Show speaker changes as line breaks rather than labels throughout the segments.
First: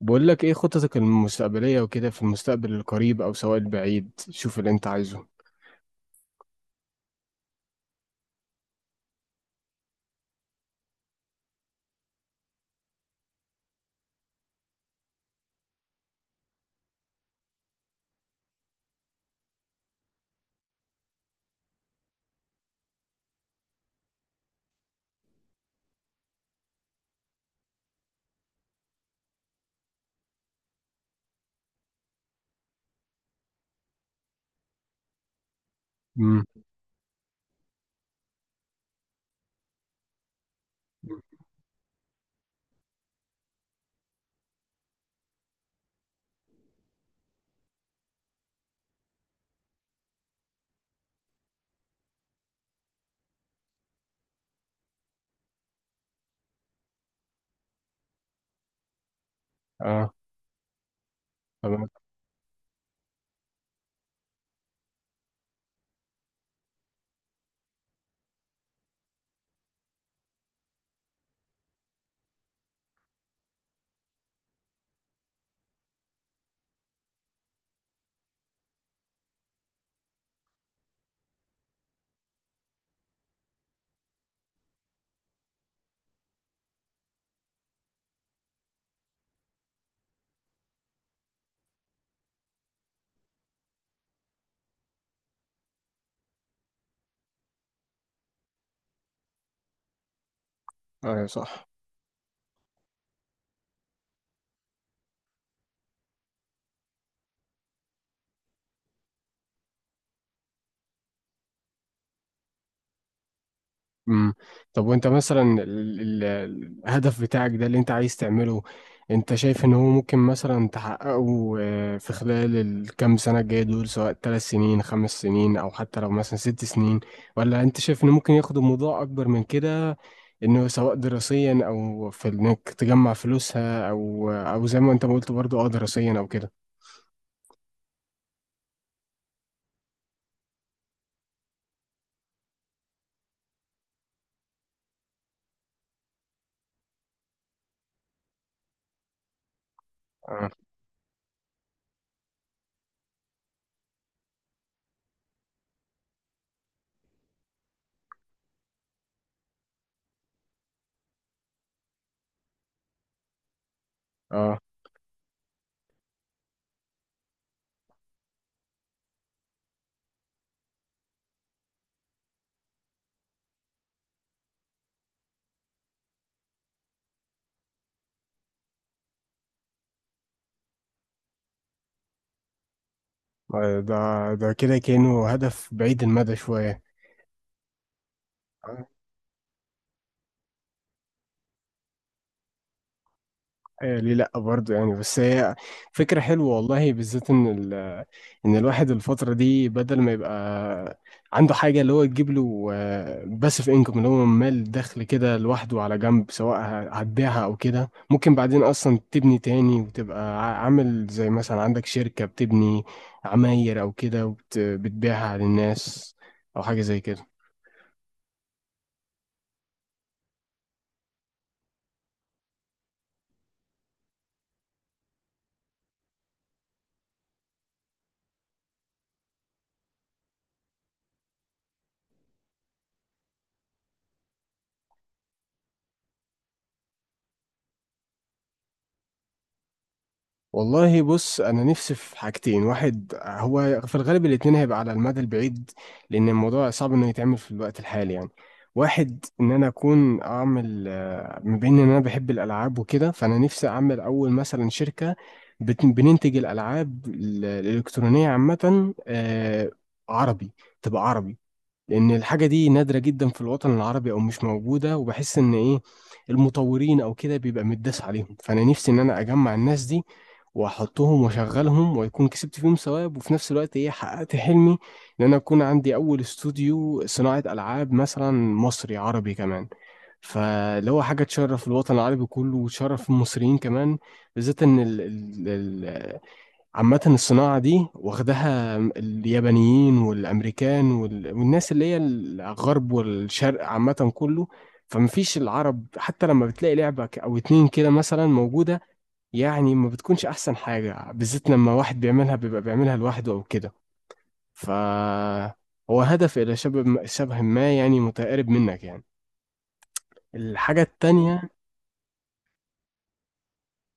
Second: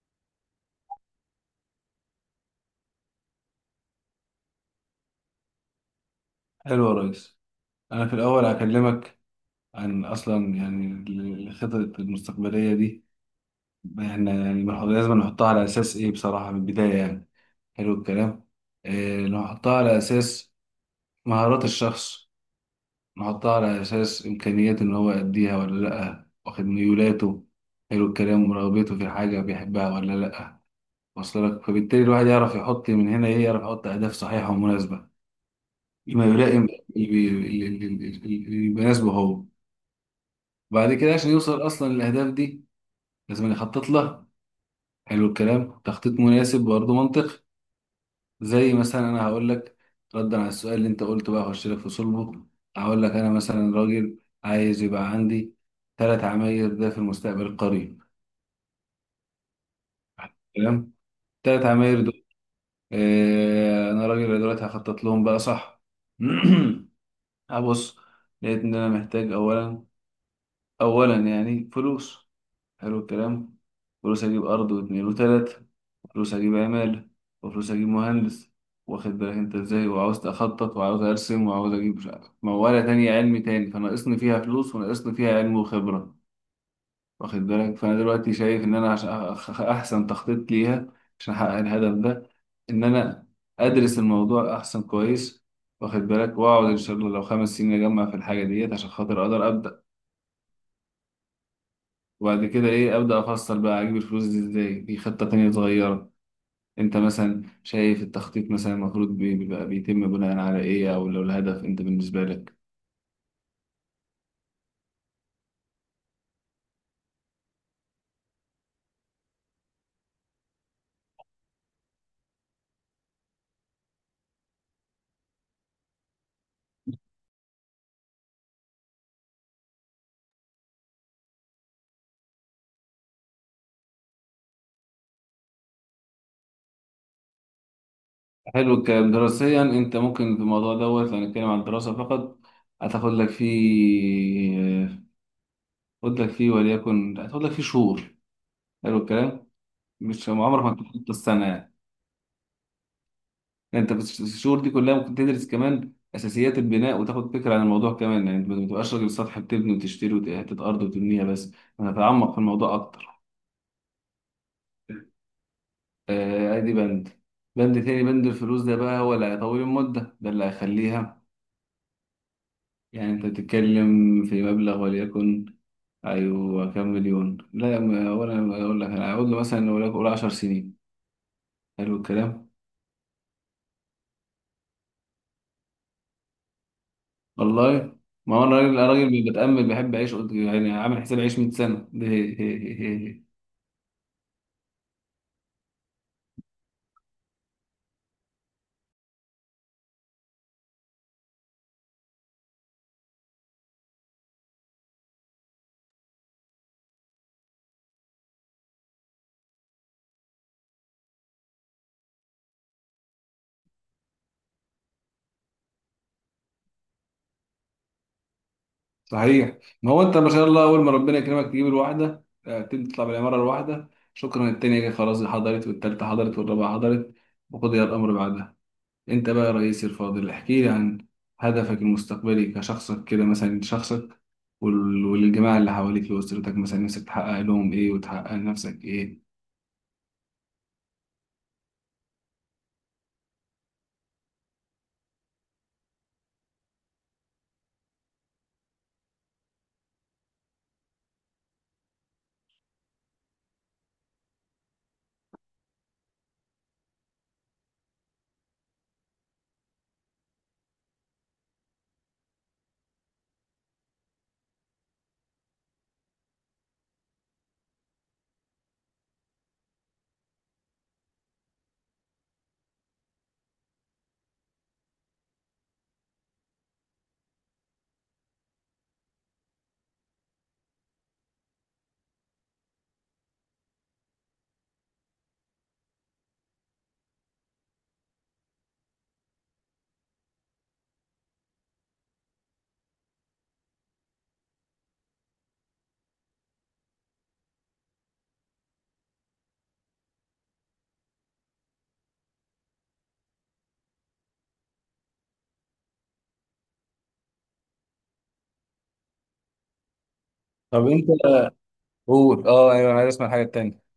بقول لك ايه خططك المستقبلية وكده، في المستقبل القريب او سواء البعيد. شوف اللي انت عايزه.
حلو يا ريس. أنا في الأول هكلمك عن أصلا يعني الخطط المستقبلية دي. إحنا يعني لازم نحطها على أساس إيه بصراحة من البداية يعني. حلو الكلام. إيه، نحطها على أساس مهارات الشخص، نحطها على أساس إمكانيات إن هو يأديها ولا لأ، واخد ميولاته. حلو الكلام. ورغبته في حاجة بيحبها ولا لأ. واصل لك، فبالتالي الواحد يعرف يحط من هنا إيه، يعرف يحط أهداف صحيحة ومناسبة، ما
امم.
يلائم اللي بي- اللي اللي- اللي- اللي يناسبه هو. وبعد كده عشان يوصل اصلا للاهداف دي لازم يخطط لها. حلو الكلام، تخطيط مناسب برضه منطقي. زي مثلا انا هقول لك ردا على السؤال اللي انت قلته، بقى اخش لك في صلبه. هقول لك انا مثلا راجل عايز يبقى عندي ثلاث عماير ده في المستقبل القريب.
اه.
تمام، ثلاث
تمام.
عماير دول. آه انا راجل دلوقتي هخطط لهم بقى، صح؟ هبص، لقيت ان انا محتاج اولا، اولا يعني فلوس. حلو الكلام. فلوس اجيب ارض واتنين وتلاتة، وفلوس اجيب عمال، وفلوس اجيب مهندس. واخد بالك انت ازاي؟ وعاوز اخطط وعاوز ارسم وعاوز اجيب مش عارف موالة تانية، علمي تاني فناقصني فيها فلوس وناقصني فيها علم وخبرة. واخد بالك؟ فانا دلوقتي شايف ان انا عشان احسن تخطيط ليها، عشان احقق الهدف ده، ان انا ادرس الموضوع احسن كويس. واخد بالك؟ واقعد ان شاء الله لو خمس سنين اجمع في الحاجة ديت عشان خاطر اقدر ابدأ.
اه. صح.
وبعد كده ايه، ابدا افصل بقى اجيب الفلوس دي ازاي في خطه تانية صغيره. انت مثلا شايف التخطيط مثلا المفروض بيبقى بيتم بناء على ايه؟ او لو الهدف انت بالنسبه لك.
امم. طب، وانت مثلا الهدف بتاعك ده اللي انت عايز تعمله، انت شايف ان هو ممكن مثلا تحققه، آه، في خلال الكام سنة الجاية دول؟ سواء 3 سنين، 5 سنين، او حتى لو مثلا 6 سنين؟ ولا انت شايف انه ممكن ياخد الموضوع اكبر من كده، انه سواء دراسيا، او في انك تجمع فلوسها، او زي ما انت ما قلت برضو، اه، دراسيا او كده.
حلو الكلام. دراسيا انت ممكن في الموضوع دوت، لو هنتكلم عن الدراسه فقط، هتاخد لك فيه، هتاخد لك فيه وليكن هتاخد لك فيه شهور. حلو الكلام. مش
اه.
عمرك ما تخطط السنه يعني. يعني انت بس الشهور دي كلها ممكن تدرس كمان اساسيات البناء وتاخد فكره عن الموضوع كمان. يعني انت ما تبقاش راجل سطح بتبني وتشتري وحته ارض وتبنيها بس، انا هتعمق في الموضوع اكتر.
اه.
آه، ادي بند، بند تاني. بند الفلوس ده بقى هو اللي هيطول المده، ده اللي هيخليها. يعني انت بتتكلم في مبلغ وليكن، ايوه كام مليون؟ لا ولا اقول لك، انا هقول له مثلا وليكن قول 10 سنين. حلو الكلام.
آه، ده كده كأنه هدف بعيد المدى شوية.
والله ما هو الراجل
آه.
الراجل اللي بتأمل بيحب يعيش يعني عامل حساب يعيش 100 سنة.
آه، ليه لا برضه يعني؟ بس هي فكرة حلوة والله، بالذات ان ان الواحد الفترة دي بدل ما يبقى عنده حاجة اللي هو تجيب له باسيف انكم، اللي هو مال دخل كده لوحده على جنب، سواء هتبيعها او كده. ممكن بعدين اصلا تبني تاني وتبقى عامل زي مثلا عندك شركة بتبني عماير او كده وبتبيعها للناس، او حاجة زي كده.
صحيح، ما هو انت ما شاء الله اول ما ربنا يكرمك تجيب الواحده، آه، تبدا تطلع بالعماره الواحده، شكرا، التانيه جايه خلاص حضرت، والتالته حضرت، والرابعه حضرت، وقضي الامر بعدها. انت بقى يا رئيسي الفاضل احكي لي عن هدفك المستقبلي كشخصك كده، مثلا شخصك والجماعه اللي حواليك واسرتك، مثلا نفسك تحقق لهم ايه وتحقق لنفسك ايه.
والله بص، انا نفسي في حاجتين. واحد، هو في الغالب الاتنين هيبقى على المدى البعيد لان الموضوع صعب انه يتعمل في الوقت الحالي يعني. واحد، ان انا اكون اعمل، آه، ما بين ان انا بحب الالعاب وكده، فانا نفسي اعمل اول مثلا شركة بننتج الالعاب الالكترونية عامة، آه، عربي. تبقى عربي، لان الحاجه دي نادره جدا في الوطن العربي او مش موجوده. وبحس ان ايه، المطورين او كده بيبقى متداس عليهم، فانا نفسي ان انا اجمع الناس دي واحطهم واشغلهم ويكون كسبت فيهم ثواب، وفي نفس الوقت ايه، حققت حلمي ان انا اكون عندي اول استوديو صناعه العاب مثلا مصري عربي كمان. فاللي هو حاجه تشرف الوطن العربي كله وتشرف المصريين كمان، بالذات ان عامة الصناعة دي واخدها اليابانيين والأمريكان والناس اللي هي الغرب والشرق عامة كله. فمفيش العرب، حتى لما بتلاقي لعبة أو اتنين كده مثلا موجودة، يعني ما بتكونش أحسن حاجة، بالذات لما واحد بيعملها بيبقى بيعملها لوحده أو كده. ف هو هدف إلى شبه شبه ما، يعني متقارب منك يعني. الحاجة
طب انت
التانية،
قول، اه ايوه انا عايز اسمع الحاجه التانيه.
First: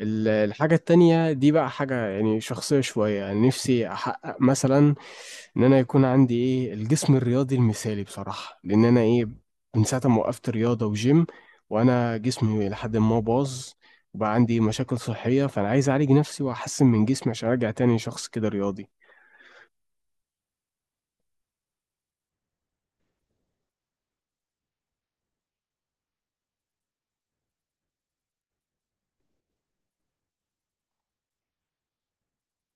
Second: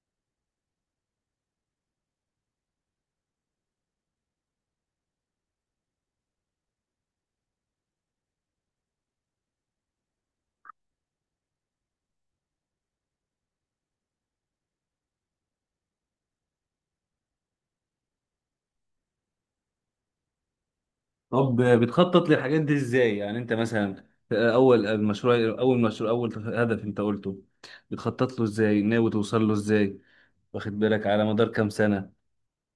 الحاجة التانية دي بقى حاجة يعني شخصية شوية. يعني نفسي أحقق مثلا إن أنا يكون عندي إيه، الجسم الرياضي المثالي بصراحة، لأن أنا إيه، من ساعة ما وقفت رياضة وجيم وأنا جسمي لحد ما باظ وبقى عندي مشاكل صحية. فأنا عايز أعالج نفسي وأحسن من جسمي عشان أرجع تاني شخص كده رياضي.
طب بتخطط للحاجات دي ازاي؟ يعني انت مثلا اول المشروع، اول مشروع، اول هدف انت قلته بتخطط له ازاي؟ ناوي توصل له ازاي؟ واخد بالك؟ على مدار كام سنة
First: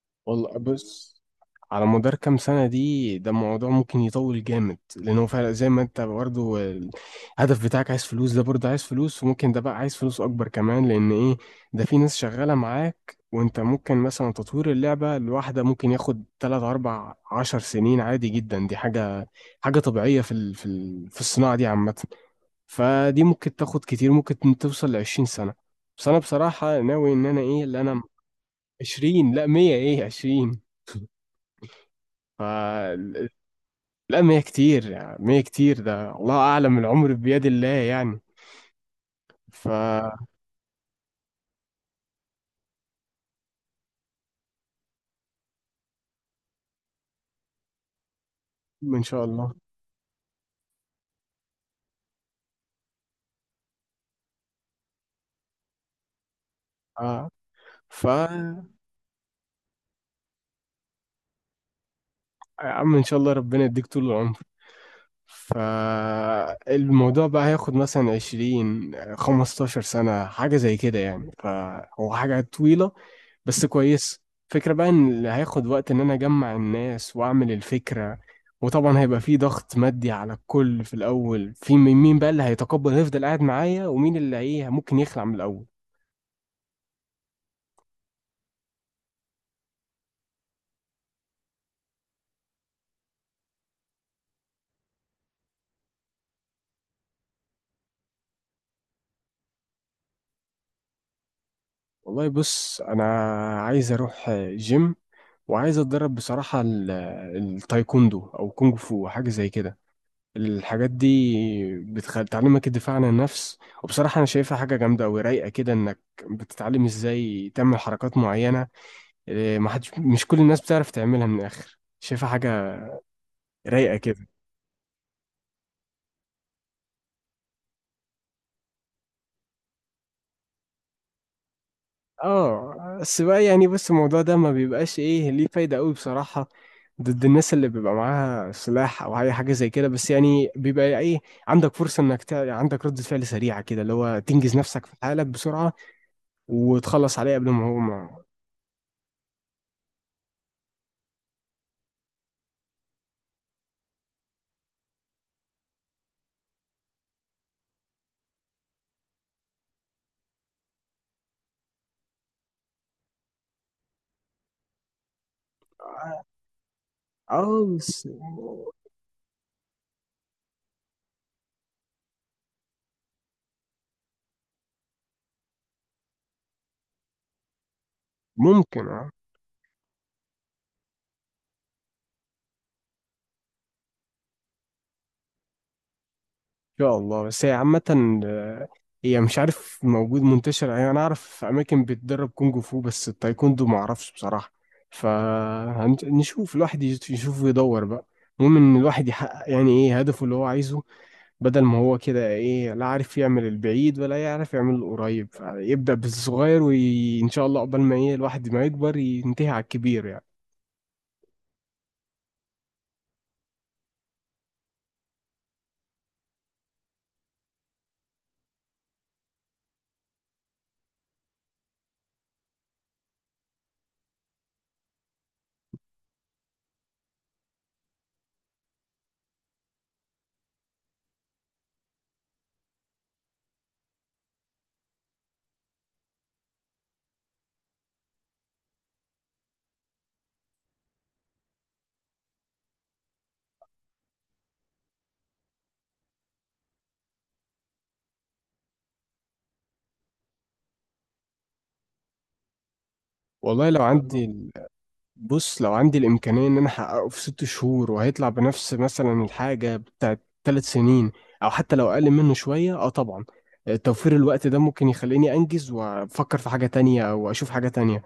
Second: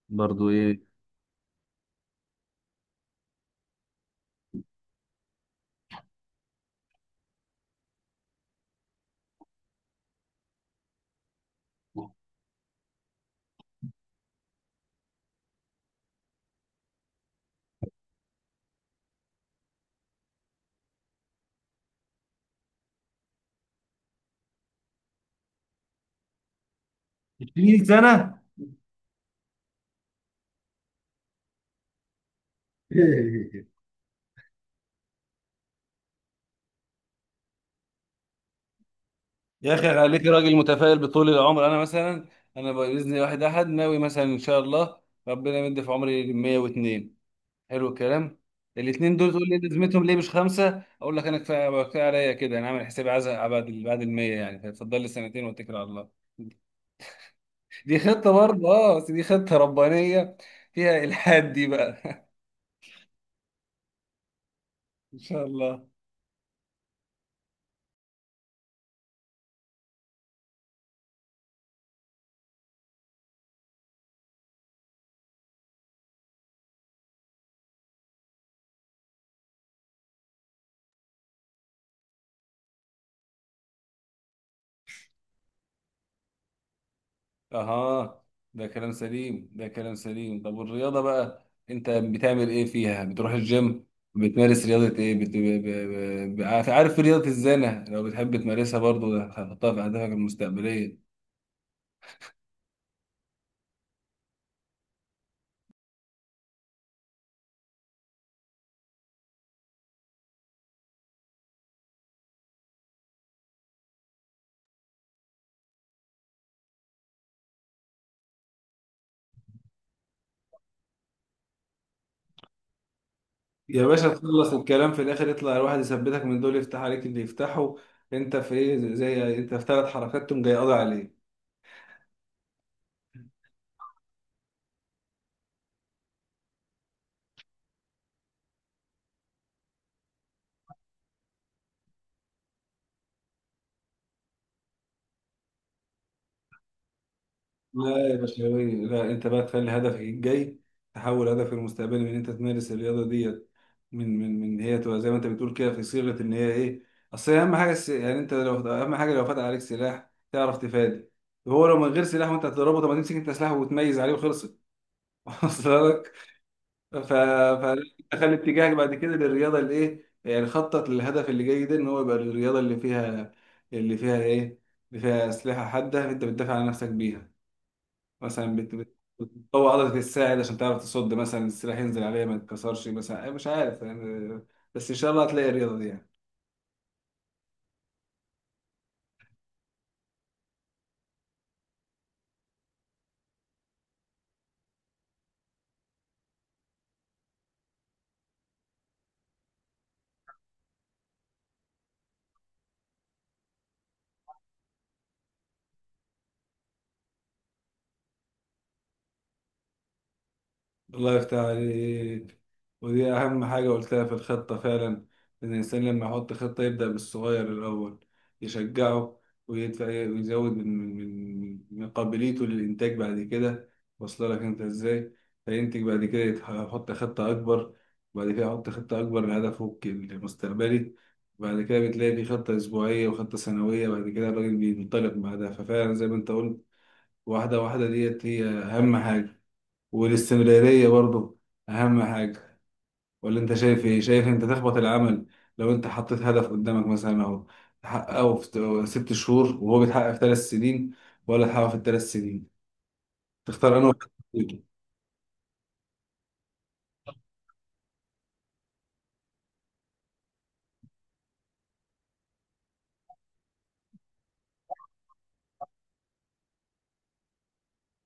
برضو،
والله
ايه؟
بص، على مدار كام سنة، دي الموضوع ممكن يطول جامد. لأنه فعلا زي ما أنت برضه الهدف بتاعك عايز فلوس، ده برضه عايز فلوس. وممكن ده بقى عايز فلوس أكبر كمان، لأن إيه، ده في ناس شغالة معاك. وأنت ممكن مثلا تطوير اللعبة الواحدة ممكن ياخد تلات أربع عشر سنين عادي جدا. دي حاجة طبيعية في الصناعة دي عامة. فدي ممكن تاخد كتير، ممكن توصل لعشرين سنة. بس أنا بصراحة ناوي إن أنا إيه اللي
20
أنا.
سنة؟
20؟ لا، 100. إيه 20؟ فلا. ما هي كتير يعني، ما هي كتير، ده الله أعلم، العمر بيد الله يعني. ف
يا اخي عليك راجل متفائل بطول العمر. انا مثلا انا باذن واحد احد ناوي مثلا ان شاء الله ربنا يمد في عمري 102. حلو الكلام.
إن
الاثنين
شاء
دول تقول
الله.
لي لازمتهم ليه مش خمسه؟ اقول لك انا كفايه كفايه عليا كده، انا عامل حسابي عايز أبقى بعد ال 100 يعني، فاتفضل لي سنتين واتكل على الله.
آه.
دي خطه
يا
برضه اه، بس دي خطه ربانيه فيها الحاد دي بقى.
عم، إن شاء الله ربنا يديك طول العمر.
ان شاء الله.
فالموضوع بقى هياخد مثلا عشرين خمستاشر سنة حاجة زي كده يعني، فهو حاجة طويلة بس كويس. فكرة بقى ان اللي هياخد وقت ان انا اجمع الناس واعمل الفكرة. وطبعا هيبقى في ضغط مادي على الكل في الاول، في مين مين بقى اللي هيتقبل يفضل قاعد معايا ومين اللي ايه ممكن يخلع من الاول.
اها، ده كلام سليم، ده كلام سليم. طب والرياضه بقى انت بتعمل ايه فيها؟ بتروح الجيم، بتمارس رياضه ايه؟ بت... ب... ب... ب... عارف، عارف رياضه الزانه؟ لو بتحب تمارسها برضه ده هتحطها في اهدافك المستقبليه.
والله بص، انا عايز اروح جيم وعايز اتدرب بصراحة التايكوندو او كونغ فو حاجة زي كده. الحاجات دي بتعلمك الدفاع عن النفس، وبصراحة انا شايفها حاجة جامدة أوي، رايقة كده، انك بتتعلم ازاي تعمل حركات معينة. إيه، ما حدش، مش كل الناس بتعرف تعملها من الاخر. شايفها حاجه
يا
رايقه
باشا
كده.
تخلص الكلام في الاخر يطلع الواحد يثبتك من دول يفتح عليك اللي يفتحه. انت في ايه؟ انت في ثلاث حركات تقوم جاي قاضي عليه.
اه بس بقى، يعني بص، الموضوع ده ما بيبقاش ايه ليه فايده قوي بصراحه ضد الناس اللي بيبقى معاها سلاح او اي حاجه زي كده. بس يعني بيبقى ايه، عندك فرصه انك عندك ردة فعل سريعه كده، اللي هو تنجز نفسك في حالك بسرعه وتخلص عليه قبل ما هو
لا يا
ما.
بشوي، لا انت بقى تخلي هدفك الجاي، تحول هدفك المستقبلي من ان انت تمارس الرياضه ديت، من هي تبقى زي ما انت بتقول كده في صيغه ان هي ايه. اصل هي اهم حاجه يعني انت لو، اهم حاجه لو فتح عليك سلاح تعرف تفادي. هو لو من غير سلاح وانت هتضربه، طب ما تمسك انت سلاح وتميز عليه وخلصت. ف...
اه بس.
فخلي اتجاهك بعد كده للرياضه اللي ايه، يعني خطط للهدف اللي جاي ده ان هو يبقى الرياضه اللي فيها، اللي فيها ايه، اللي فيها اسلحه حاده انت بتدافع عن نفسك بيها. مثلا
ممكن، آه.
بتقوي عضله الساعد عشان تعرف تصد مثلا السلاح ينزل عليها ما يتكسرش، مثلا أي مش عارف يعني. بس ان شاء الله هتلاقي الرياضه دي يعني.
شاء الله، بس هي عامة، آه، هي مش عارف موجود منتشر يعني. أنا أعرف أماكن بتدرب كونج فو، بس التايكوندو معرفش بصراحة. فنشوف، الواحد يشوف ويدور بقى. المهم إن الواحد يحقق يعني إيه، هدفه اللي هو عايزه، بدل ما هو كده إيه، لا عارف يعمل البعيد ولا يعرف يعمل القريب. يبدأ بالصغير، وإن شاء الله قبل ما إيه الواحد ما يكبر ينتهي على الكبير يعني.
الله يفتح عليك. ودي أهم حاجة قلتها في الخطة فعلا، إن الإنسان لما يحط خطة يبدأ بالصغير الأول، يشجعه ويدفع ويزود من من قابليته للإنتاج بعد كده. واصله لك أنت إزاي؟ فينتج بعد كده، يحط خطة أكبر، وبعد كده يحط خطة أكبر لهدفه المستقبلي، بعد كده بتلاقي في خطة أسبوعية وخطة سنوية، بعد كده الراجل بينطلق بعدها. ففعلا زي ما أنت قلت، واحدة واحدة ديت هي أهم حاجة. والاستمرارية برضو أهم حاجة. ولا أنت شايف إيه؟ شايف أنت تخبط العمل، لو أنت حطيت هدف قدامك مثلا أهو، تحققه في ست شهور وهو بيتحقق في ثلاث سنين، ولا تحققه في الثلاث سنين؟
والله
تختار
لو إن
أنا
شاء الله عندي،
واحد.
بص لو عندي الإمكانية إن أنا أحققه في 6 شهور وهيطلع بنفس مثلا الحاجة بتاعت 3 سنين، أو حتى لو أقل منه شوية، أه طبعا، توفير الوقت ده ممكن يخليني أنجز وأفكر في حاجة تانية أو أشوف حاجة تانية.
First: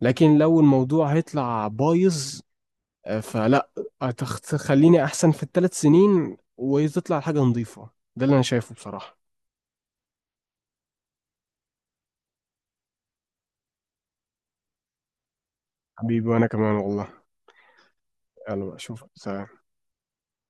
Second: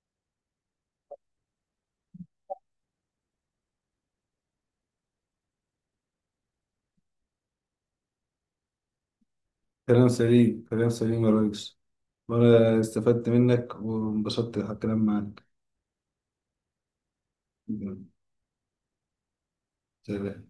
لكن لو الموضوع هيطلع بايظ، آه، فلا، تخليني أحسن في التلات سنين وتطلع حاجة نظيفة. ده اللي أنا شايفه بصراحة.
كلام سليم، كلام سليم يا ريس. وأنا استفدت منك وانبسطت على الكلام معاك.
حبيبي، وأنا كمان والله. يلا بقى، أشوفك. سلام.
سلام.